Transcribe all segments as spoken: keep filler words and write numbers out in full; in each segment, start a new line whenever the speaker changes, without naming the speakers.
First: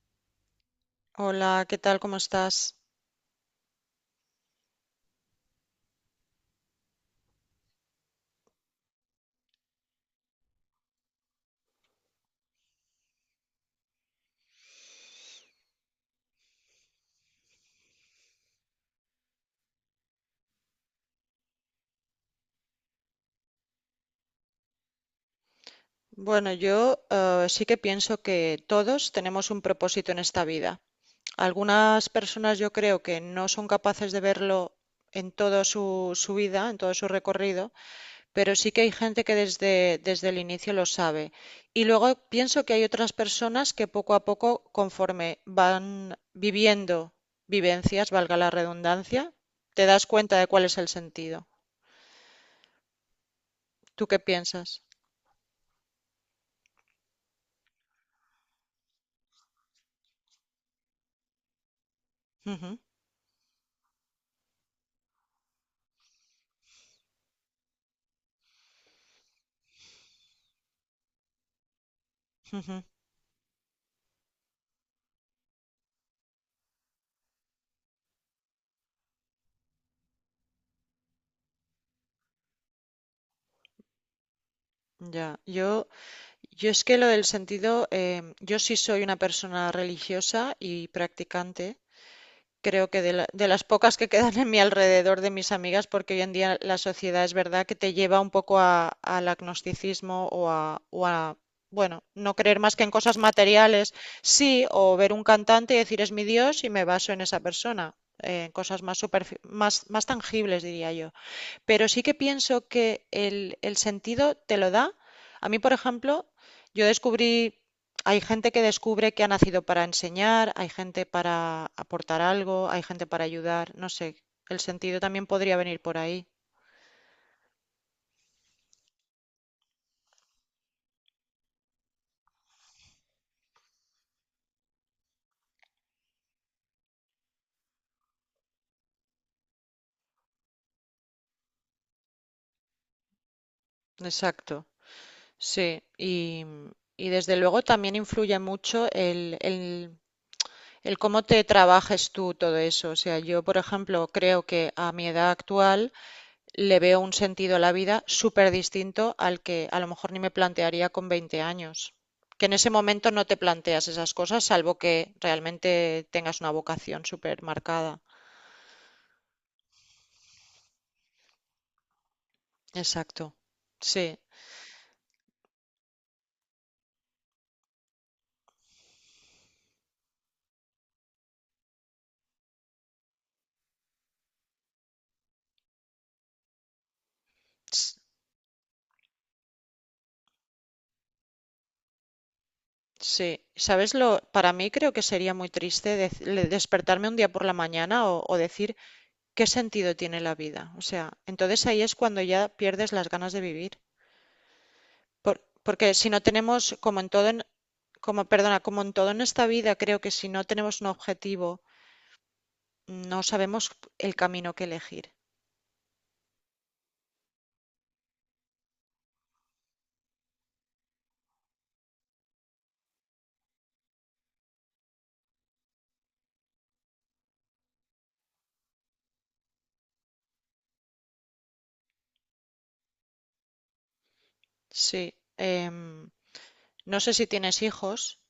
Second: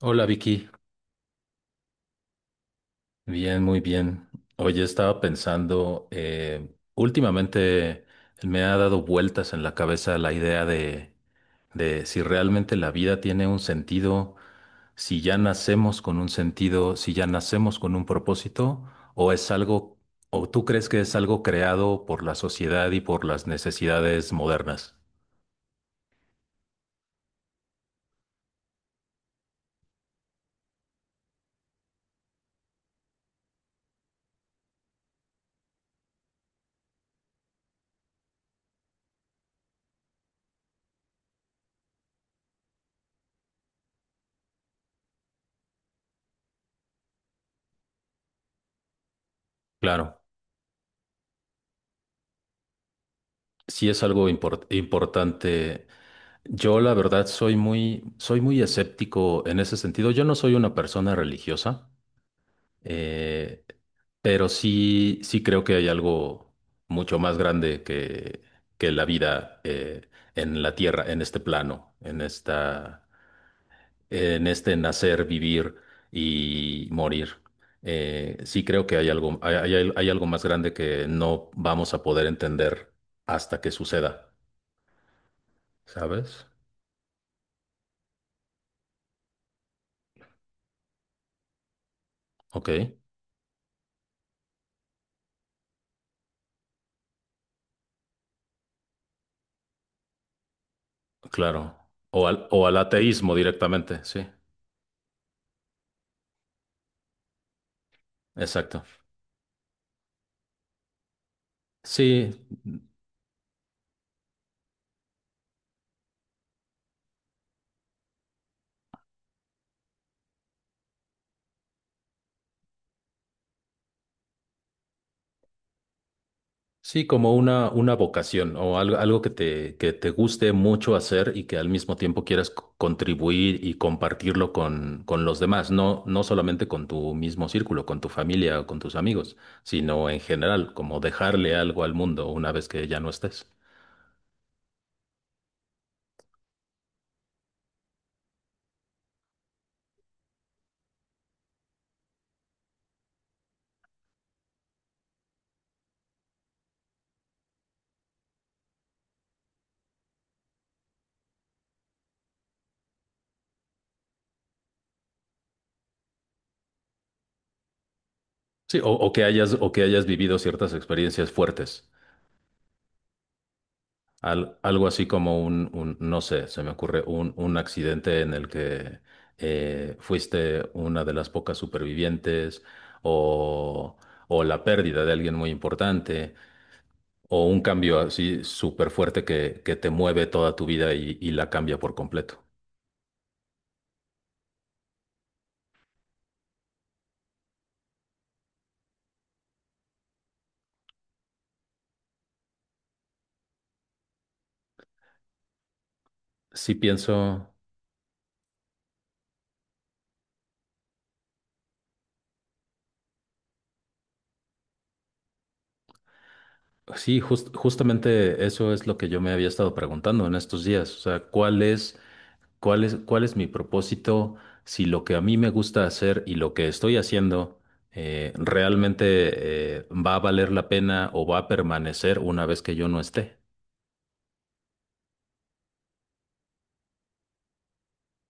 Hola, Vicky.
Hola, ¿qué tal? ¿Cómo estás?
Bien, muy bien. Oye, estaba pensando, eh, últimamente me ha dado vueltas en la cabeza la idea de, de si realmente la vida tiene un sentido, si ya nacemos con un sentido, si ya nacemos con un propósito, o es algo, o tú crees que es algo creado por la sociedad y por las necesidades modernas.
Bueno, yo eh, sí que pienso que todos tenemos un propósito en esta vida. Algunas personas yo creo que no son capaces de verlo en toda su, su vida, en todo su recorrido, pero sí que hay gente que desde, desde el inicio lo sabe. Y luego pienso que hay otras personas que poco a poco, conforme van viviendo vivencias, valga la redundancia, te das
Claro,
cuenta de cuál es el sentido.
sí es
¿Tú qué
algo import-
piensas?
importante. Yo la verdad soy muy, soy muy escéptico en ese sentido. Yo no soy una persona religiosa,
Ujú,
eh, pero sí, sí creo que hay algo mucho más grande que, que la vida eh, en la tierra, en este plano, en
ujú.
esta, en este nacer, vivir y morir. Eh, sí creo que hay algo, hay, hay- hay algo más grande que no vamos a poder entender hasta que suceda,
Ya, yo,
¿sabes?
yo es que lo del sentido, em, yo sí soy una persona religiosa y practicante.
Ok.
Creo que de, la- de las pocas que quedan en mi alrededor de mis amigas, porque hoy en día la sociedad es verdad que te lleva un poco a- al agnosticismo o a, o a,
Claro.
bueno,
O
no
al,
creer
o al
más que en cosas
ateísmo
materiales,
directamente, sí.
sí, o ver un cantante y decir es mi Dios y me baso en esa persona, eh, en cosas
Exacto.
más, superfi- más, más tangibles, diría yo. Pero sí que
Sí,
pienso que el, el sentido te lo da. A mí, por ejemplo, yo descubrí, hay gente que descubre que ha nacido para enseñar, hay gente para aportar algo, hay gente para ayudar, no sé, el sentido también podría venir por ahí.
sí, como una, una vocación o algo, algo que te, que te guste mucho hacer y que al mismo tiempo quieras c- contribuir y compartirlo con, con los demás, no, no solamente con tu mismo círculo, con tu familia o con tus amigos, sino en general, como dejarle algo al mundo una vez que ya no estés.
Exacto, sí. Y, y desde luego también influye mucho el, el, el cómo te trabajes tú todo eso. O sea, yo, por ejemplo, creo que a mi edad actual le veo un sentido a la vida súper distinto al que a lo mejor ni me plantearía con veinte años. Que en ese momento no te planteas esas cosas, salvo que realmente tengas una vocación súper marcada.
Sí, o, o que hayas, o que hayas vivido ciertas experiencias fuertes.
Exacto. Sí.
Al- algo así como un, un- no sé, se me ocurre un, un accidente en el que eh, fuiste una de las pocas supervivientes o, o la pérdida de alguien muy importante o un
S-
cambio así súper fuerte que, que te mueve toda tu vida y, y la cambia por completo.
Sí. ¿Sabes lo? Para mí creo que sería muy triste dec- le- despertarme un día por la mañana o, o decir qué sentido tiene la vida. O sea, entonces ahí es cuando ya pierdes las ganas de vivir. Por- porque si no tenemos,
Sí
como en todo, en,
pienso,
como, perdona, como en todo en esta vida, creo que si no tenemos un objetivo, no sabemos el camino que elegir.
sí, jus- justamente eso es lo que yo me había estado preguntando en estos días, o sea, ¿cuál es... ¿Cuál es, cuál es mi propósito? Si lo que a mí me gusta hacer y lo que estoy haciendo eh, realmente eh, va a valer la pena o va a permanecer una vez que yo no esté.
Sí. Em, no sé si tienes hijos,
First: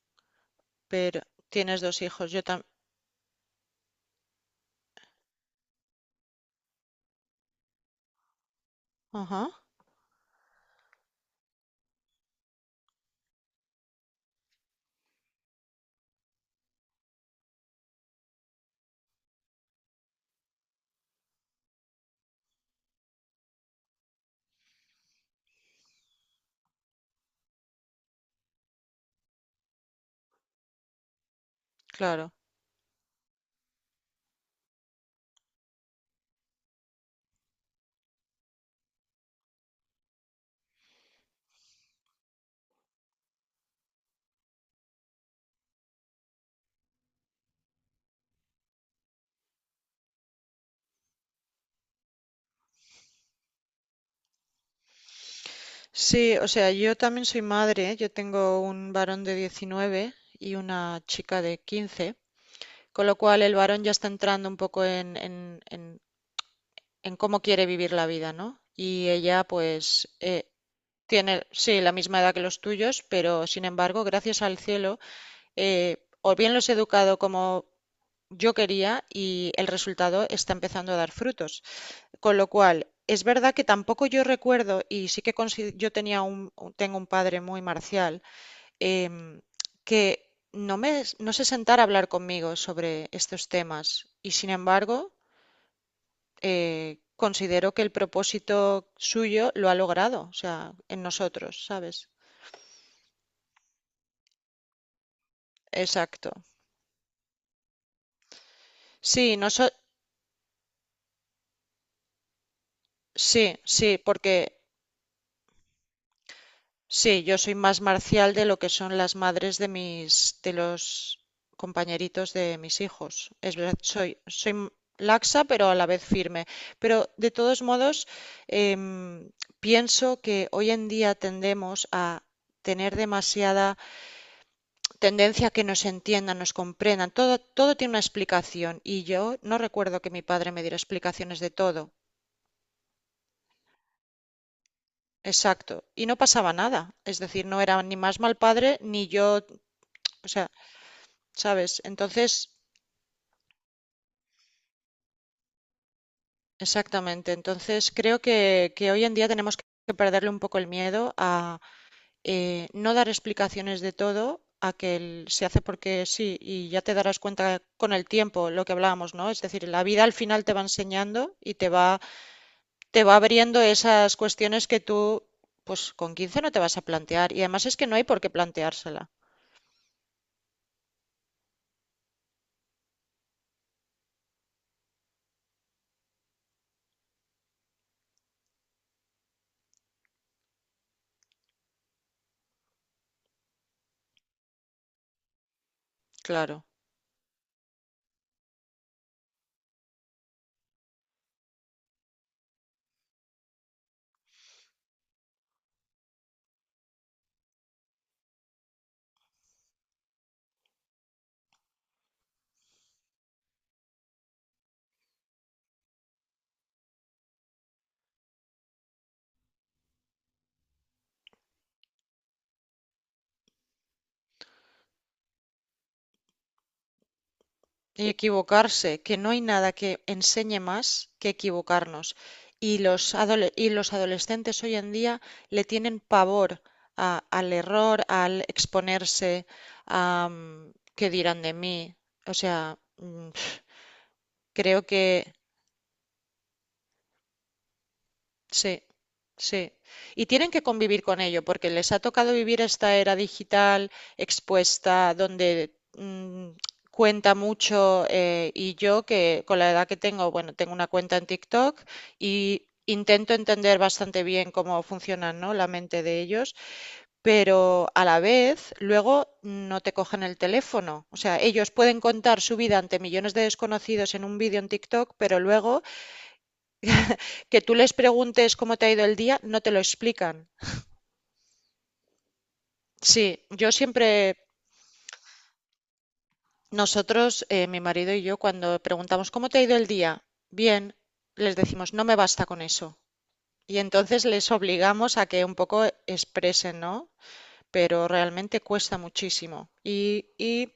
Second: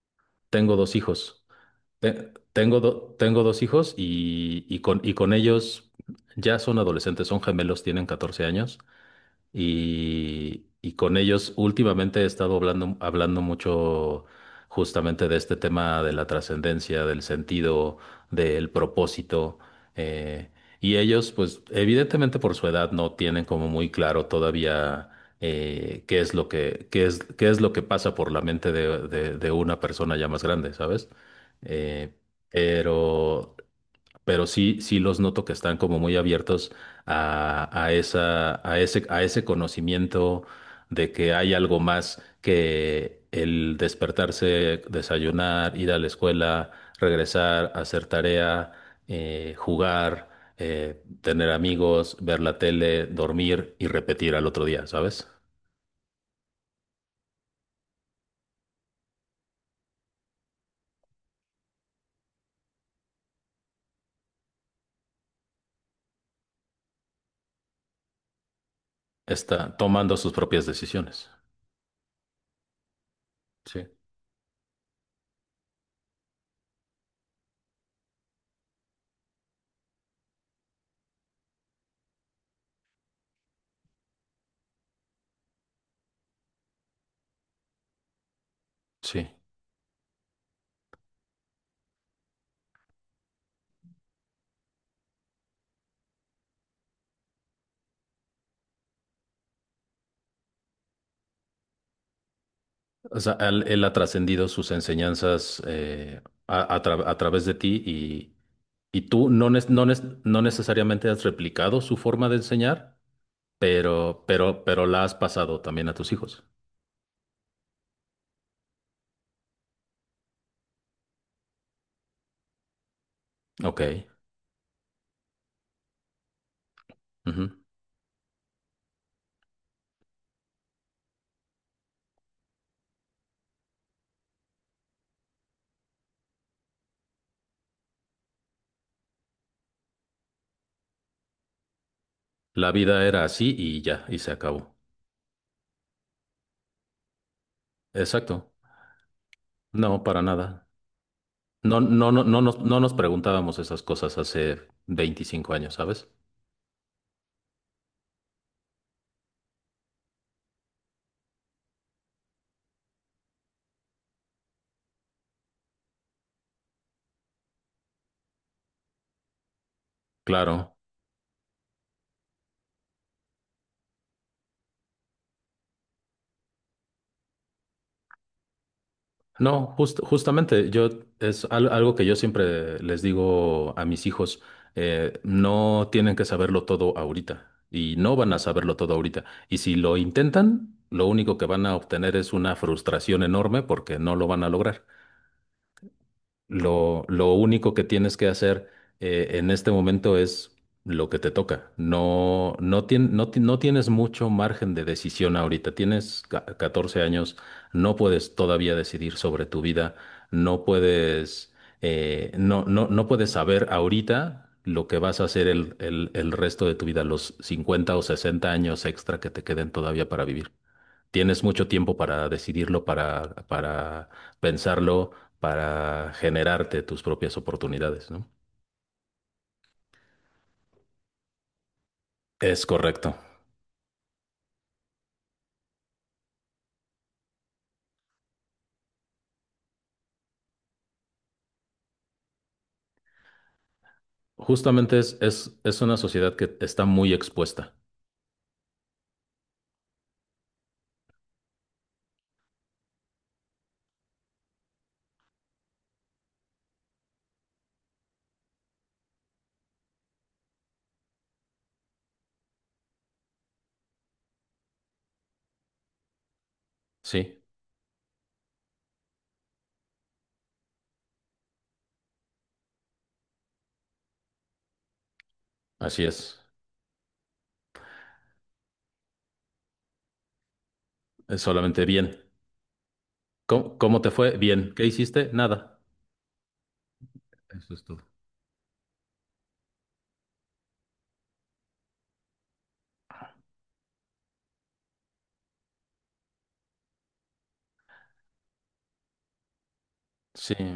Tengo dos
pero
hijos.
tienes dos
Te-
hijos. Yo también.
tengo, do- tengo dos hijos y, y con, y con ellos ya son adolescentes, son gemelos, tienen catorce años.
Ajá,
Y, y con ellos últimamente he estado hablando, hablando mucho justamente de este tema de la trascendencia, del sentido, del propósito. eh, y ellos, pues evidentemente por su edad no tienen como muy claro todavía eh, qué es lo que, qué es, qué es lo que pasa por la mente de, de- de una persona ya más grande, ¿sabes? Eh,
claro.
pero pero sí, sí los noto que están como muy abiertos a, a esa, a ese, a ese conocimiento de que hay algo más que el despertarse, desayunar, ir a la escuela, regresar, hacer tarea, eh, jugar, eh, tener amigos, ver la tele, dormir y repetir al otro día, ¿sabes?
Sí, o sea, yo también soy madre. Yo tengo un varón de diecinueve y una chica de quince, con lo cual el varón ya está entrando un poco en, en, en, en cómo quiere vivir la vida, ¿no? Y ella,
Está
pues,
tomando sus
eh,
propias decisiones.
Tiene, sí, la misma edad que los tuyos, pero sin
Sí,
embargo, gracias al cielo, eh, o bien los he educado como yo quería y el resultado está empezando a dar frutos. Con lo cual, es verdad que tampoco yo recuerdo, y sí que consi- yo tenía un, un- tengo un padre muy marcial,
sí.
em, que no me, no se sentara a hablar conmigo sobre estos temas. Y sin embargo, eh, considero que el propósito suyo lo ha logrado, o sea, en nosotros, ¿sabes?
O sea, él, él ha trascendido sus enseñanzas eh,
Exacto.
a, a tra- a través de ti y, y
Sí,
tú no,
no
nes-
so,
no, nes- no necesariamente has replicado su forma de enseñar,
sí, sí,
pero,
porque
pero, pero la has pasado también a tus hijos.
sí, yo soy más marcial de lo que son las madres de mis, de los compañeritos de mis hijos. Es verdad,
Ok.
soy, soy m- laxa, pero a la vez firme. Pero de
Ujú.
todos modos, em, pienso que hoy en día tendemos a tener demasiada tendencia a que nos entiendan, nos comprendan. Todo, todo tiene una explicación y yo no recuerdo que mi padre me diera explicaciones de todo.
La vida era así y ya, y se acabó.
Exacto. Y no pasaba nada. Es decir, no era ni más mal
Exacto.
padre, ni yo,
No, para
o sea,
nada. No,
¿sabes?
no, no, no
Entonces,
nos, no nos preguntábamos esas cosas hace veinticinco años, ¿sabes?
exactamente. Entonces, creo que, que hoy en día tenemos que perderle un poco el miedo a eh, no dar explicaciones de todo, a que el- se hace porque sí, y ya te darás cuenta con el tiempo lo que hablábamos, ¿no? Es decir, la vida al final te va
Claro.
enseñando y te va, te va abriendo esas cuestiones que tú, pues con quince no te vas a plantear. Y además es que no hay por qué planteársela.
No, jus- justamente, yo es al- algo que yo siempre les digo a mis hijos, eh, no tienen que saberlo todo ahorita y no van a saberlo todo ahorita. Y si lo intentan, lo único que van a obtener es una frustración enorme porque no lo van a lograr.
Claro.
Lo, lo único que tienes que hacer eh, en este momento es lo que te toca. No, no, tien- no, ti- no tienes mucho margen de decisión ahorita. Tienes ca- catorce años, no puedes todavía decidir sobre tu vida, no puedes, eh, no, no, no puedes saber ahorita lo que vas a hacer el, el, el resto de tu vida, los cincuenta o sesenta años extra que te queden todavía para vivir. Tienes mucho tiempo para decidirlo, para, para pensarlo, para generarte tus propias
Y
oportunidades, ¿no?
equivocarse, que no hay nada que enseñe más que equivocarnos.
Es
Y los,
correcto.
adole- y los adolescentes hoy en día le tienen pavor a- al error, al exponerse, a mm, qué dirán de mí. O sea, mm, creo
Justamente es,
que
es, es una sociedad que está muy expuesta.
sí, sí. Y tienen que convivir con ello, porque les ha tocado vivir esta era digital expuesta, donde mm, cuenta mucho. eh, y yo, que con la edad que tengo, bueno, tengo una cuenta en TikTok y intento entender bastante bien cómo funcionan, ¿no?, la mente de ellos,
Sí,
pero a la vez luego no te cogen el teléfono. O sea, ellos pueden contar su vida ante millones de desconocidos en un vídeo en TikTok, pero luego
así es.
que tú les preguntes cómo te ha ido el día, no te lo explican.
Es solamente bien.
Sí, yo
¿Cómo, cómo te
siempre,
fue? Bien. ¿Qué hiciste? Nada.
nosotros, eh,
Eso
mi
es todo.
marido y yo, cuando preguntamos cómo te ha ido el día, bien, les decimos, no me basta con eso. Y entonces les obligamos a que un poco expresen, ¿no? Pero realmente cuesta muchísimo. Y,
Sí,
y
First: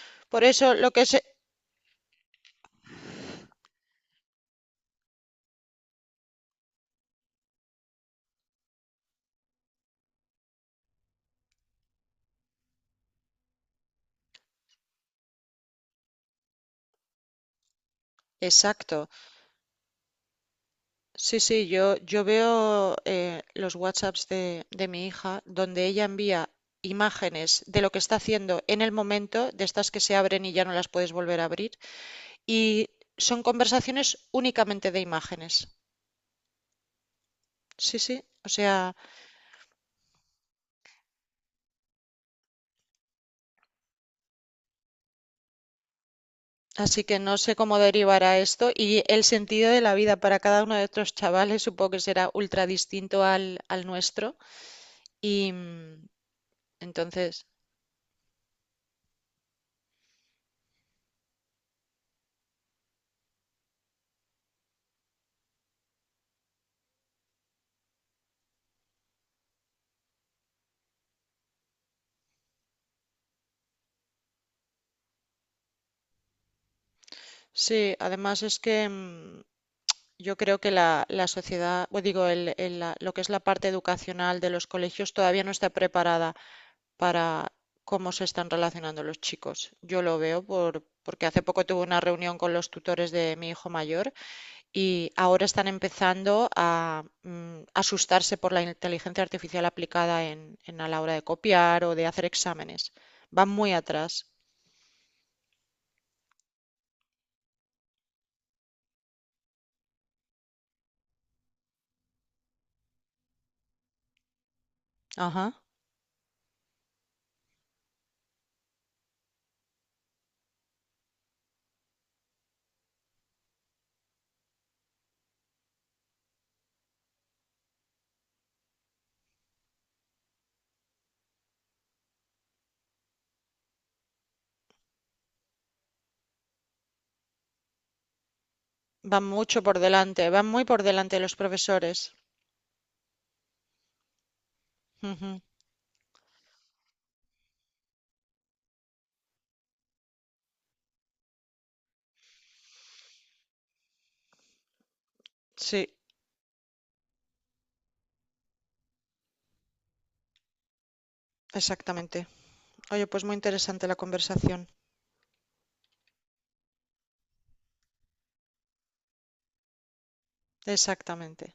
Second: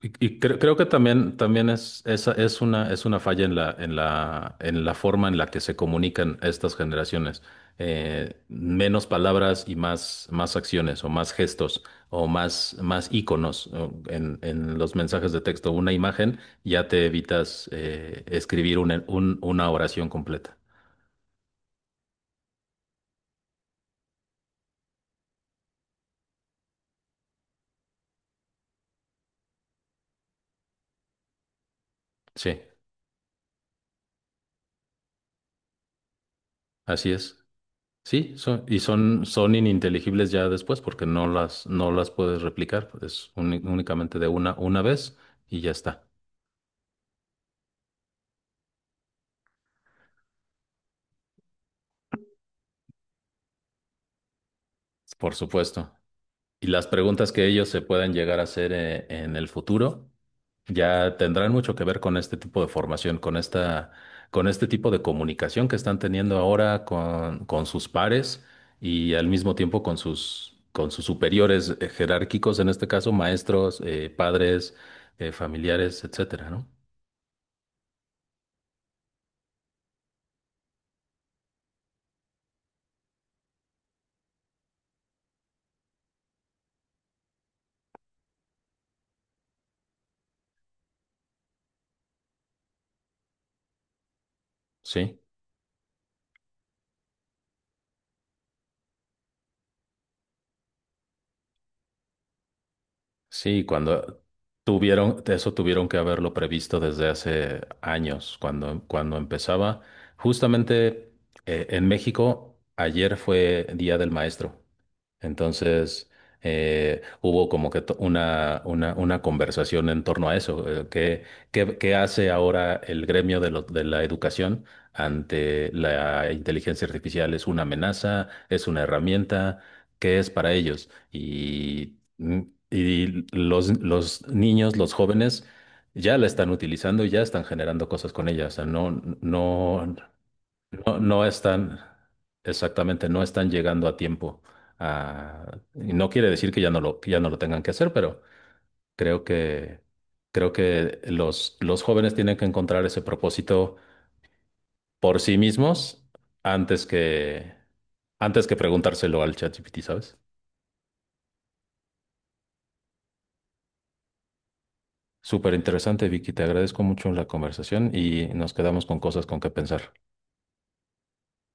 y, y
por
creo,
eso
creo que
lo que se.
también, también es, esa es una, es una falla en la, en la, en la forma en la que se comunican estas generaciones. Eh, menos palabras y más, más acciones o más gestos o más, más íconos o en, en los mensajes de texto. Una imagen ya te evitas eh, escribir una,
Exacto.
un- una oración completa.
Sí, sí, yo, yo veo eh, los WhatsApps de, de mi hija, donde ella envía imágenes de lo que está haciendo en el momento, de estas que se abren y ya no las puedes volver a abrir,
Sí,
y son conversaciones únicamente de imágenes.
así es.
Sí, sí,
Sí,
o
son, y
sea,
son, son ininteligibles ya después porque no las, no las puedes replicar, es uni- únicamente de una, una vez y ya está,
así que no sé cómo derivará esto y el sentido de la vida para cada uno de estos chavales supongo que será ultra distinto al, al nuestro
por
y
supuesto.
mm,
Y las
entonces,
preguntas que ellos se puedan llegar a hacer eh, en el futuro ya tendrán mucho que ver con este tipo de formación, con esta, con este tipo de comunicación que están teniendo ahora con, con sus pares y al mismo tiempo con sus, con sus superiores eh, jerárquicos, en este caso maestros, eh, padres, eh, familiares, etcétera, ¿no?
sí, además es que mm, yo creo que la, la sociedad, o digo, el- el- la- lo que es la parte educacional de los colegios todavía no está preparada para cómo se están relacionando los chicos. Yo lo veo por, porque hace poco tuve una reunión con los tutores de mi hijo mayor y
Sí,
ahora están empezando a mm, asustarse por la inteligencia artificial aplicada en, en a la hora de copiar o de hacer exámenes. Van
sí,
muy
cuando
atrás.
tuvieron, eso tuvieron que haberlo previsto desde hace años, cuando, cuando empezaba. Justamente eh, en México, ayer fue Día del Maestro.
Ajá.
Entonces, eh, hubo como que to- una, una, una conversación en torno a eso. eh, ¿Qué, qué, qué hace ahora el gremio de, lo- de la educación ante la inteligencia artificial? ¿Es una amenaza? ¿Es una herramienta? ¿Qué es para ellos? Y, mm, y los, los niños, los jóvenes, ya la están utilizando y ya están generando cosas con ella. O sea, no,
Van mucho por
no.
delante, van muy por
No,
delante de
no
los
están,
profesores.
exactamente, no están llegando a tiempo.
Ujú.
A- y no quiere decir que ya no lo, que ya no lo tengan que hacer, pero creo que, creo que los, los jóvenes tienen que encontrar ese propósito por sí
Sí,
mismos antes que, antes que preguntárselo al ChatGPT, ¿sabes?
exactamente. Oye, pues muy interesante la conversación.
Súper interesante, Vicky. Te agradezco mucho la conversación y nos quedamos con cosas con que pensar.
Exactamente.